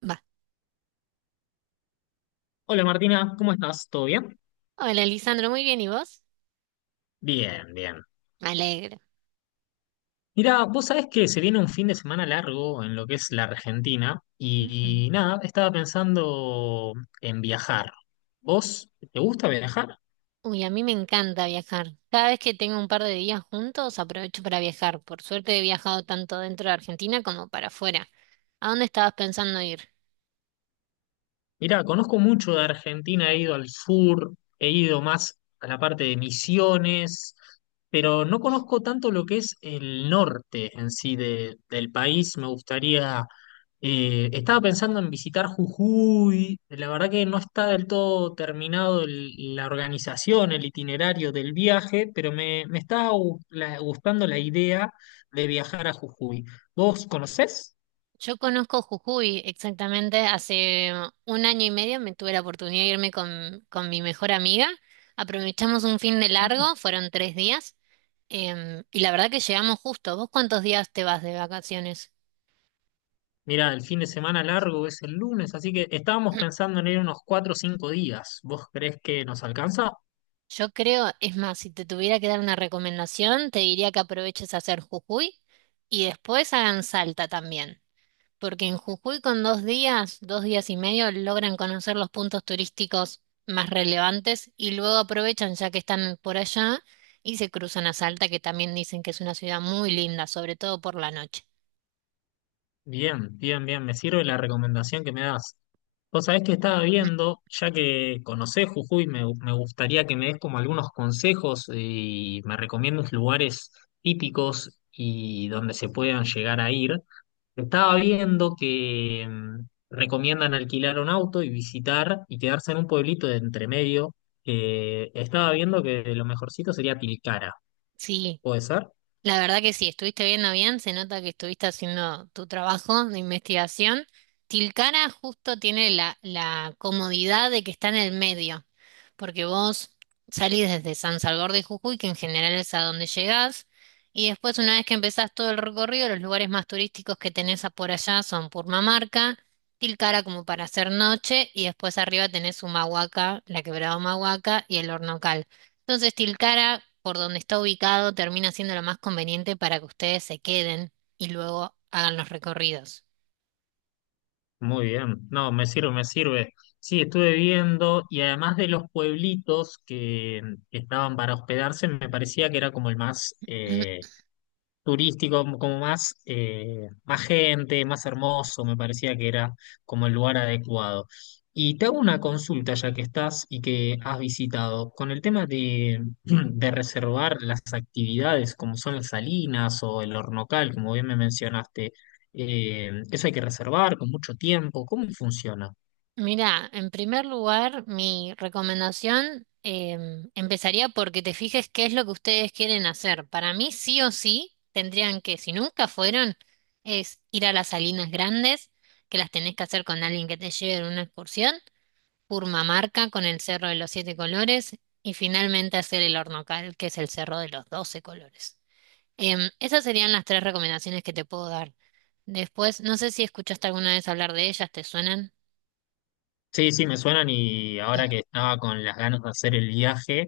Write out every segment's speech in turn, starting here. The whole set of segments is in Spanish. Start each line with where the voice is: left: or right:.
right: Va.
left: Hola Martina, ¿cómo estás? ¿Todo bien?
right: Hola, Lisandro, muy bien, ¿y vos?
left: Bien, bien.
right: Me alegro.
left: Mira, vos sabés que se viene un fin de semana largo en lo que es la Argentina
right: Ujú.
left: y nada, estaba pensando en viajar. ¿Vos te gusta viajar?
right: Uy, a mí me encanta viajar. Cada vez que tengo un par de días juntos, aprovecho para viajar. Por suerte he viajado tanto dentro de Argentina como para afuera. ¿A dónde estabas pensando ir?
left: Mirá, conozco mucho de Argentina, he ido al sur, he ido más a la parte de Misiones, pero no conozco tanto lo que es el norte en sí del país. Me gustaría, estaba pensando en visitar Jujuy, la verdad que no está del todo terminado la organización, el itinerario del viaje, pero me está gustando la idea de viajar a Jujuy. ¿Vos conocés?
right: Yo conozco Jujuy exactamente. Hace un año y medio me tuve la oportunidad de irme con mi mejor amiga. Aprovechamos un fin de largo, fueron 3 días. Y la verdad que llegamos justo. ¿Vos cuántos días te vas de vacaciones?
left: Mira, el fin de semana largo es el lunes, así que estábamos pensando en ir unos cuatro o cinco días. ¿Vos creés que nos alcanza?
right: Yo creo, es más, si te tuviera que dar una recomendación, te diría que aproveches a hacer Jujuy y después hagan Salta también, porque en Jujuy con 2 días, 2 días y medio, logran conocer los puntos turísticos más relevantes y luego aprovechan ya que están por allá y se cruzan a Salta, que también dicen que es una ciudad muy linda, sobre todo por la noche.
left: Bien, bien, bien, me sirve la recomendación que me das. Vos sabés que estaba viendo, ya que conocés Jujuy, me gustaría que me des como algunos consejos y me recomiendes lugares típicos y donde se puedan llegar a ir. Estaba viendo que recomiendan alquilar un auto y visitar y quedarse en un pueblito de entremedio. Estaba viendo que lo mejorcito sería Tilcara.
right: Sí.
left: ¿Puede ser?
right: La verdad que sí, estuviste viendo bien, se nota que estuviste haciendo tu trabajo de investigación. Tilcara justo tiene la comodidad de que está en el medio, porque vos salís desde San Salvador de Jujuy, que en general es a donde llegás, y después una vez que empezás todo el recorrido, los lugares más turísticos que tenés a por allá son Purmamarca, Tilcara como para hacer noche, y después arriba tenés Humahuaca, la quebrada Humahuaca y el Hornocal. Entonces, Tilcara, por donde está ubicado, termina siendo lo más conveniente para que ustedes se queden y luego hagan los recorridos.
left: Muy bien. No, me sirve, me sirve. Sí, estuve viendo y además de los pueblitos que estaban para hospedarse, me parecía que era como el más turístico, como más, más gente, más hermoso, me parecía que era como el lugar adecuado. Y te hago una consulta ya que estás y que has visitado, con el tema de, de reservar las actividades como son las salinas o el hornocal, como bien me mencionaste, eso hay que reservar con mucho tiempo, ¿cómo funciona?
right: Mira, en primer lugar, mi recomendación empezaría porque te fijes qué es lo que ustedes quieren hacer. Para mí, sí o sí, tendrían que, si nunca fueron, es ir a las Salinas Grandes, que las tenés que hacer con alguien que te lleve en una excursión. Purmamarca con el Cerro de los Siete Colores y finalmente hacer el Hornocal, que es el Cerro de los Doce Colores. Esas serían las tres recomendaciones que te puedo dar. Después, no sé si escuchaste alguna vez hablar de ellas, ¿te suenan?
left: Sí, sí, me suenan y ahora que estaba con las ganas de hacer el viaje,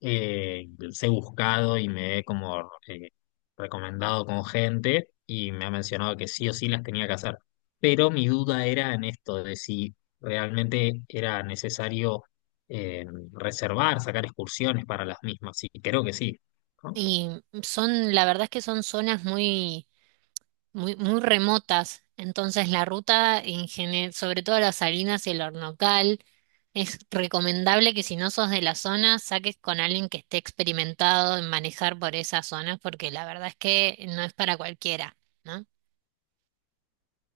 left: los he buscado y me he como recomendado con gente y me ha mencionado que sí o sí las tenía que hacer. Pero mi duda era en esto de si realmente era necesario eh, reservar, sacar excursiones para las mismas. Y creo que sí. ¿No?
right: Y son, la verdad es que son zonas muy muy, muy remotas. Entonces la ruta, en gene- sobre todo las Salinas y el Hornocal, es recomendable que si no sos de la zona, saques con alguien que esté experimentado en manejar por esas zonas, porque la verdad es que no es para cualquiera, ¿no?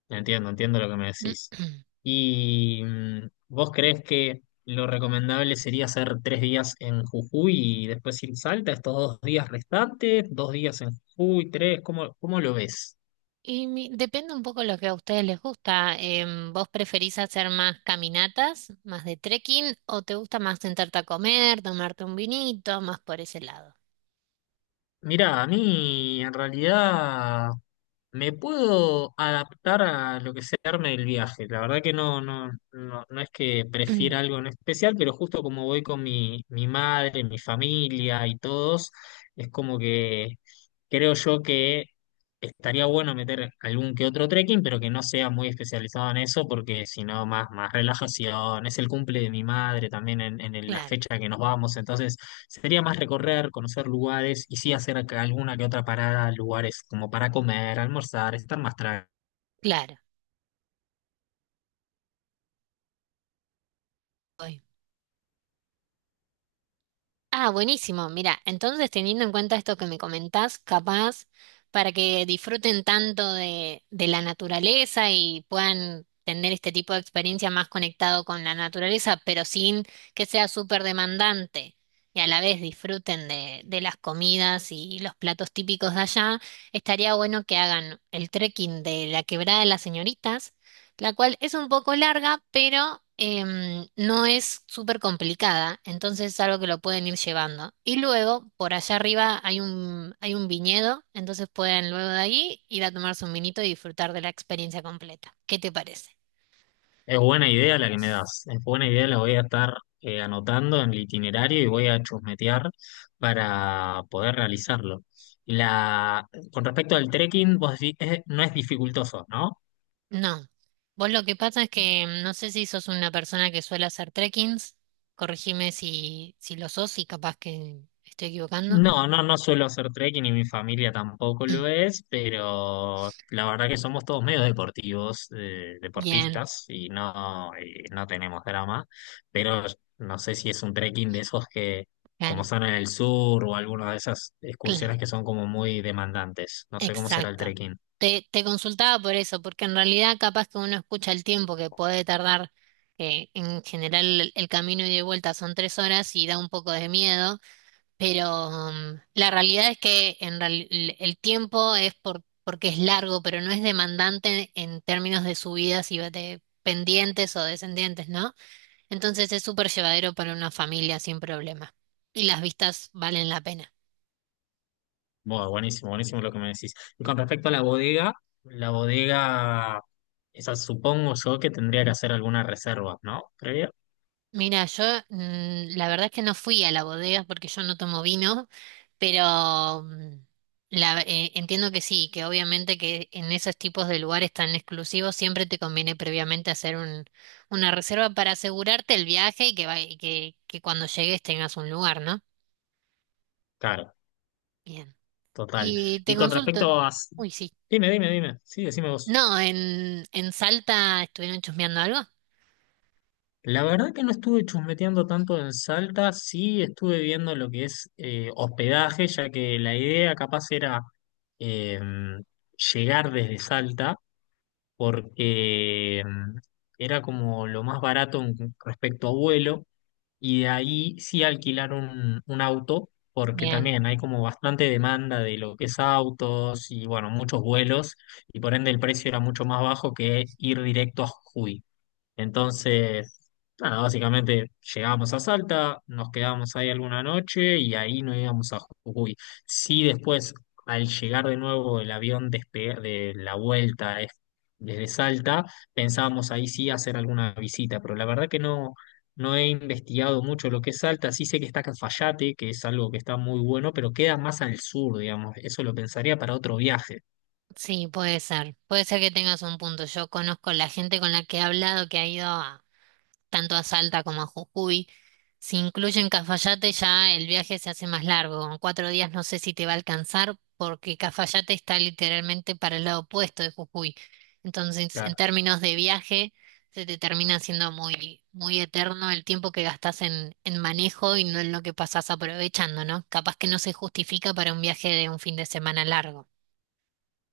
left: Entiendo, entiendo lo que me decís. ¿Y vos crees que lo recomendable sería hacer tres días en Jujuy y después ir a Salta, estos dos días restantes, dos días en Jujuy, tres? ¿Cómo, cómo lo ves?
right: Depende un poco lo que a ustedes les gusta. ¿Vos preferís hacer más caminatas, más de trekking, o te gusta más sentarte a comer, tomarte un vinito, más por ese lado?
left: Mirá, a mí en realidad me puedo adaptar a lo que se arme el viaje. La verdad que no es que prefiera algo en especial, pero justo como voy con mi madre, mi familia y todos, es como que creo yo que estaría bueno meter algún que otro trekking, pero que no sea muy especializado en eso, porque si no, más relajación. Es el cumple de mi madre también en la
right: Claro,
left: fecha que nos vamos, entonces sería más recorrer, conocer lugares y sí hacer acá alguna que otra parada, lugares como para comer, almorzar, estar más tranquilo.
right: claro. Ah, buenísimo. Mira, entonces teniendo en cuenta esto que me comentás, capaz para que disfruten tanto de la naturaleza y puedan tener este tipo de experiencia más conectado con la naturaleza, pero sin que sea súper demandante y a la vez disfruten de las comidas y los platos típicos de allá, estaría bueno que hagan el trekking de la Quebrada de las Señoritas la cual es un poco larga, pero no es súper complicada, entonces es algo que lo pueden ir llevando. Y luego, por allá arriba hay un viñedo, entonces pueden luego de ahí ir a tomarse un vinito y disfrutar de la experiencia completa. ¿Qué te parece?
left: Es buena idea la que me das, es buena idea, la voy a estar anotando en el itinerario y voy a chusmetear para poder realizarlo. La, con respecto al trekking, vos decís, no es dificultoso, ¿no?
right: No. Vos lo que pasa es que no sé si sos una persona que suele hacer trekkings, corregime si lo sos y capaz que estoy equivocando.
left: No, no, no suelo hacer trekking y mi familia tampoco lo es, pero la verdad que somos todos medio deportivos,
right: Bien,
left: deportistas y no, no tenemos drama, pero no sé si es un trekking de esos que como
right: claro.
left: son en el sur o alguna de esas
right: Claro.
left: excursiones que son como muy demandantes. No sé cómo será el
right: Exacto.
left: trekking.
right: Te consultaba por eso, porque en realidad capaz que uno escucha el tiempo que puede tardar, en general el camino y de vuelta son 3 horas y da un poco de miedo, pero la realidad es que el tiempo es porque es largo, pero no es demandante en términos de subidas y de pendientes o descendientes, ¿no? Entonces es súper llevadero para una familia sin problema. Y las vistas valen la pena.
left: Bueno, buenísimo, buenísimo lo que me decís. Y con respecto a la bodega, la bodega, esa supongo yo que tendría que hacer alguna reserva, ¿no? Previa.
right: Mira, yo la verdad es que no fui a la bodega porque yo no tomo vino, pero entiendo que sí, que obviamente que en esos tipos de lugares tan exclusivos siempre te conviene previamente hacer una reserva para asegurarte el viaje y que, cuando llegues tengas un lugar, ¿no?
left: Claro.
right: Bien.
left: Total.
right: Y
left: Y
right: te
left: con
right: consulto.
left: respecto a...
right: Uy, sí.
left: Dime, dime, dime. Sí, decime vos.
right: No, en Salta estuvieron chusmeando algo.
left: La verdad que no estuve chusmeteando tanto en Salta, sí estuve viendo lo que es hospedaje, ya que la idea capaz era eh, llegar desde Salta, porque era como lo más barato respecto a vuelo, y de ahí sí alquilar un auto, porque
right: Bien,
left: también hay como bastante demanda de lo que es autos y bueno, muchos vuelos, y por ende el precio era mucho más bajo que ir directo a Jujuy. Entonces, nada, básicamente llegábamos a Salta, nos quedábamos ahí alguna noche y ahí nos íbamos a Jujuy. Sí, después, al llegar de nuevo el avión de la vuelta desde Salta, pensábamos ahí sí hacer alguna visita, pero la verdad que no, no he investigado mucho lo que es Salta. Sí sé que está Cafayate, que es algo que está muy bueno, pero queda más al sur, digamos. Eso lo pensaría para otro viaje.
right: sí, puede ser. Puede ser que tengas un punto. Yo conozco la gente con la que he hablado que ha ido tanto a Salta como a Jujuy. Si incluyen Cafayate, ya el viaje se hace más largo. Con 4 días no sé si te va a alcanzar, porque Cafayate está literalmente para el lado opuesto de Jujuy. Entonces, en
left: Claro.
right: términos de viaje, se te termina haciendo muy, muy eterno el tiempo que gastas en manejo y no en lo que pasás aprovechando, ¿no? Capaz que no se justifica para un viaje de un fin de semana largo.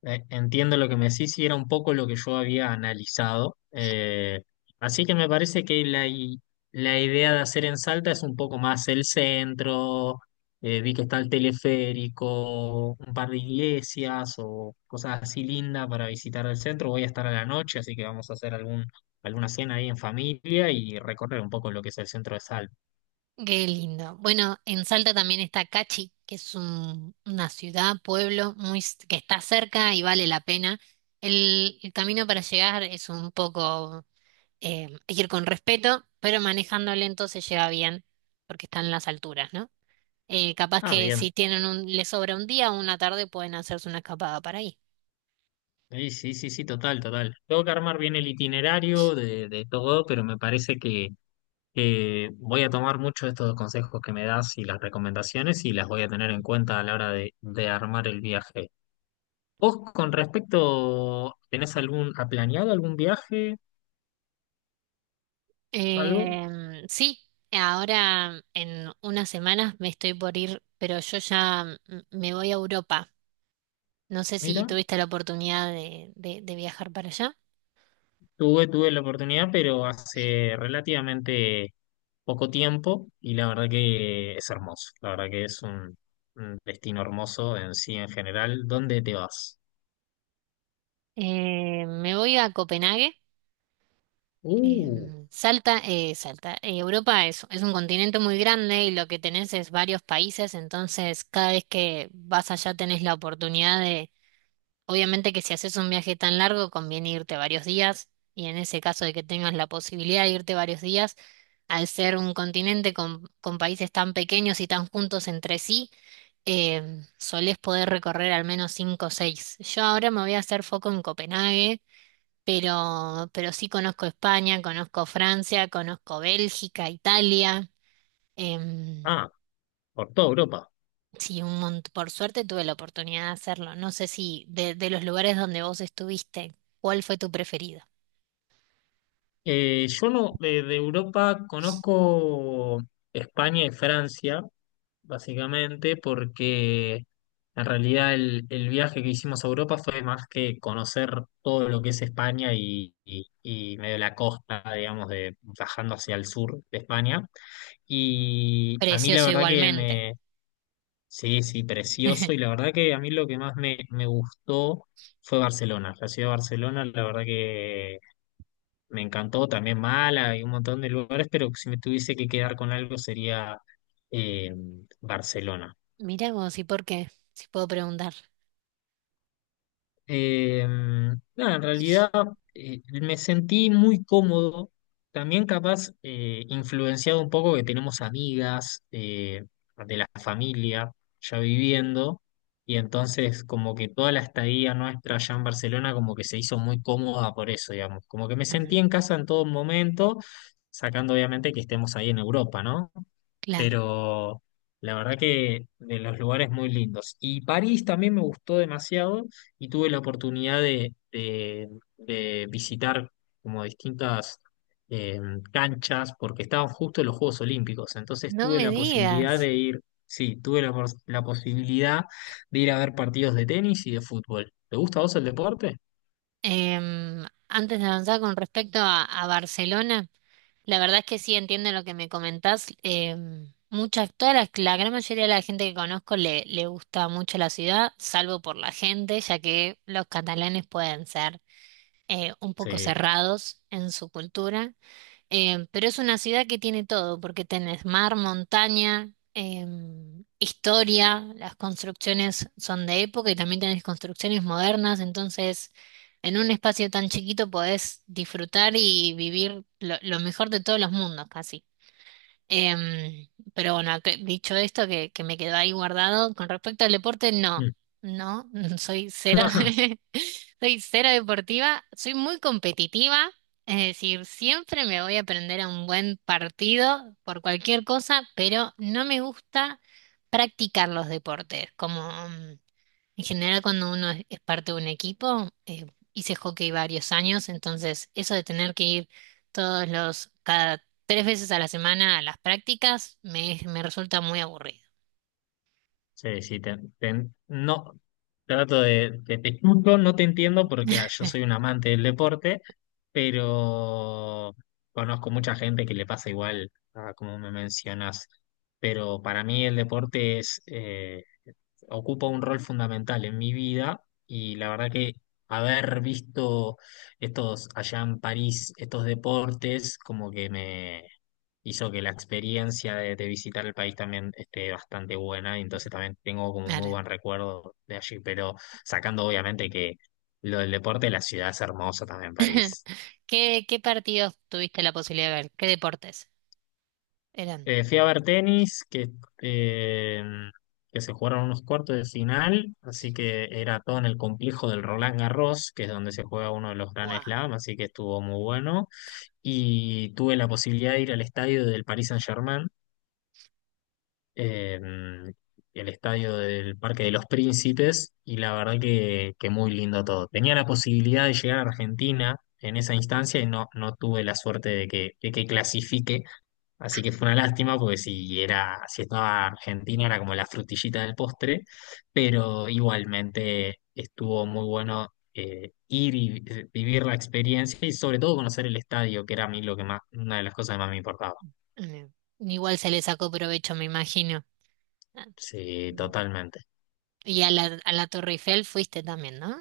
left: Entiendo lo que me decís y era un poco lo que yo había analizado. Así que me parece que la idea de hacer en Salta es un poco más el centro. Vi que está el teleférico, un par de iglesias o cosas así lindas para visitar el centro. Voy a estar a la noche, así que vamos a hacer alguna cena ahí en familia y recorrer un poco lo que es el centro de Salta.
right: Qué lindo. Bueno, en Salta también está Cachi, una ciudad, pueblo, muy, que está cerca y vale la pena. El camino para llegar es un poco, hay que ir con respeto, pero manejando lento se llega bien, porque están en las alturas, ¿no? Capaz
left: Ah,
right: que
left: bien.
right: si tienen les sobra un día o una tarde, pueden hacerse una escapada para ahí.
left: Sí, sí, sí, sí, total, total. Tengo que armar bien el itinerario de todo, pero me parece que voy a tomar mucho estos consejos que me das y las recomendaciones y las voy a tener en cuenta a la hora de armar el viaje. ¿Vos con respecto, tenés algún, ha planeado algún viaje, algo?
right: Sí, ahora en unas semanas me estoy por ir, pero yo ya me voy a Europa. No sé si
left: Mira,
right: tuviste la oportunidad de viajar para allá.
left: tuve, tuve la oportunidad, pero hace relativamente poco tiempo y la verdad que es hermoso. La verdad que es un destino hermoso en sí en general. ¿Dónde te vas?
right: Me voy a Copenhague.
left: Uh,
right: Salta, Salta. Europa es un continente muy grande y lo que tenés es varios países, entonces cada vez que vas allá tenés la oportunidad de, obviamente que si haces un viaje tan largo conviene irte varios días y en ese caso de que tengas la posibilidad de irte varios días, al ser un continente con países tan pequeños y tan juntos entre sí. Solés poder recorrer al menos cinco o seis. Yo ahora me voy a hacer foco en Copenhague, pero sí conozco España, conozco Francia, conozco Bélgica, Italia. em,
left: ah, por toda Europa.
right: sí, por suerte tuve la oportunidad de hacerlo. No sé si de los lugares donde vos estuviste, ¿cuál fue tu preferido?
left: Yo no, de Europa conozco España y Francia, básicamente, porque en realidad el viaje que hicimos a Europa fue más que conocer todo lo que es España y medio la costa, digamos, de bajando hacia el sur de España. Y a mí la
right: Precioso
left: verdad que
right: igualmente.
left: me, sí, sí, precioso. Y la verdad que a mí lo que más me gustó fue Barcelona. La ciudad de Barcelona, la verdad me encantó también Mala y un montón de lugares, pero si me tuviese que quedar con algo sería eh, Barcelona.
right: Mirá vos, ¿y por qué? Si puedo preguntar.
left: Eh, Nada, en realidad me sentí muy cómodo, también capaz influenciado un poco que tenemos amigas de la familia ya viviendo, y entonces como que toda la estadía nuestra allá en Barcelona como que se hizo muy cómoda por eso, digamos, como que me sentí en
right: Ah,
left: casa en todo momento, sacando obviamente que estemos ahí en Europa, ¿no?
right: claro.
left: Pero la verdad que de los lugares muy lindos. Y París también me gustó demasiado y tuve la oportunidad de visitar como distintas eh, canchas porque estaban justo los Juegos Olímpicos, entonces
right: No
left: tuve
right: me
left: la posibilidad
right: digas.
left: de ir, sí, tuve la posibilidad de ir a ver partidos de tenis y de fútbol. ¿Te gusta a vos el deporte?
right: Antes de avanzar con respecto a Barcelona, la verdad es que sí entiendo lo que me comentás. Toda la gran mayoría de la gente que conozco le gusta mucho la ciudad, salvo por la gente, ya que los catalanes pueden ser un poco
left: Sí.
right: cerrados en su cultura. Pero es una ciudad que tiene todo, porque tenés mar, montaña, historia, las construcciones son de época y también tenés construcciones modernas, entonces en un espacio tan chiquito podés disfrutar y vivir lo mejor de todos los mundos, casi. Em, pero bueno, dicho esto, que me quedó ahí guardado, con respecto al deporte,
left: Mm.
right: no, no, soy cero, soy cero deportiva, soy muy competitiva, es decir, siempre me voy a prender a un buen partido por cualquier cosa, pero no me gusta practicar los deportes, como, mm, en general, cuando uno es parte de un equipo, hice hockey varios años, entonces eso de tener que ir cada tres veces a la semana a las prácticas, me resulta muy aburrido.
left: Sí, sí, no, trato te escucho, no te entiendo porque ah, yo soy un amante del deporte, pero conozco mucha gente que le pasa igual, ah, como me mencionas, pero para mí el deporte es, ocupa un rol fundamental en mi vida y la verdad que haber visto estos allá en París, estos deportes, como que me hizo que la experiencia de visitar el país también esté bastante buena y entonces también tengo como muy
right: Ahora,
left: buen recuerdo de allí, pero sacando obviamente que lo del deporte, la ciudad es hermosa también, París.
right: ¿Qué partidos tuviste la posibilidad de ver? ¿Qué deportes eran?
left: Fui a ver tenis, eh, que se jugaron unos cuartos de final, así que era todo en el complejo del Roland Garros, que es donde se juega uno de los Grand
right: Guau.
left: Slam, así que estuvo muy bueno. Y tuve la posibilidad de ir al estadio del Paris Saint-Germain, eh, el estadio del Parque de los Príncipes y la verdad que muy lindo todo. Tenía la posibilidad de llegar a Argentina en esa instancia y no, no tuve la suerte de que clasifique, así que fue una lástima porque si era, si estaba Argentina era como la frutillita del postre, pero igualmente estuvo muy bueno. Ir y vivir la experiencia y sobre todo conocer el estadio, que era a mí lo que más, una de las cosas que más me importaba.
right: Mm, Igual se le sacó provecho, me imagino. Ah,
left: Sí,
right: ¿no?
left: totalmente.
right: Y a la Torre Eiffel fuiste también, ¿no?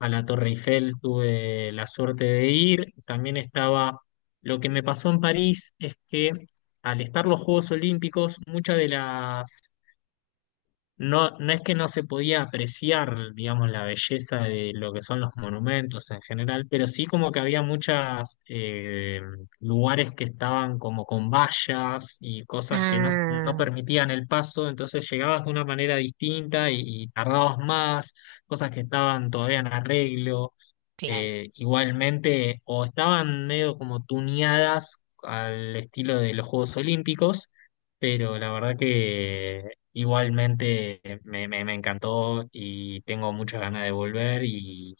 left: A la Torre Eiffel tuve la suerte de ir. También estaba, lo que me pasó en París es que al estar los Juegos Olímpicos, muchas de las, no, no es que no se podía apreciar, digamos, la belleza de lo que son los monumentos en general, pero sí como que había muchas lugares que estaban como con vallas y cosas que no, no
right: Ah,
left: permitían el paso, entonces llegabas de una manera distinta y tardabas más, cosas que estaban todavía en arreglo
right: claro.
left: igualmente o estaban medio como tuneadas al estilo de los Juegos Olímpicos, pero la verdad que igualmente me encantó y tengo muchas ganas de volver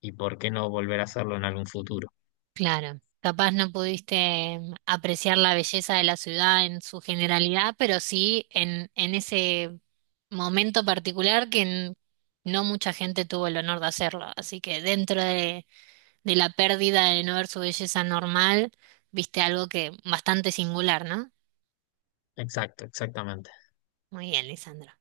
left: y por qué no volver a hacerlo en algún futuro.
right: Claro, capaz no pudiste apreciar la belleza de la ciudad en su generalidad, pero sí en ese momento particular que no mucha gente tuvo el honor de hacerlo. Así que dentro de la pérdida de no ver su belleza normal, viste algo que bastante singular, ¿no?
left: Exacto, exactamente.
right: Muy bien, Lisandro.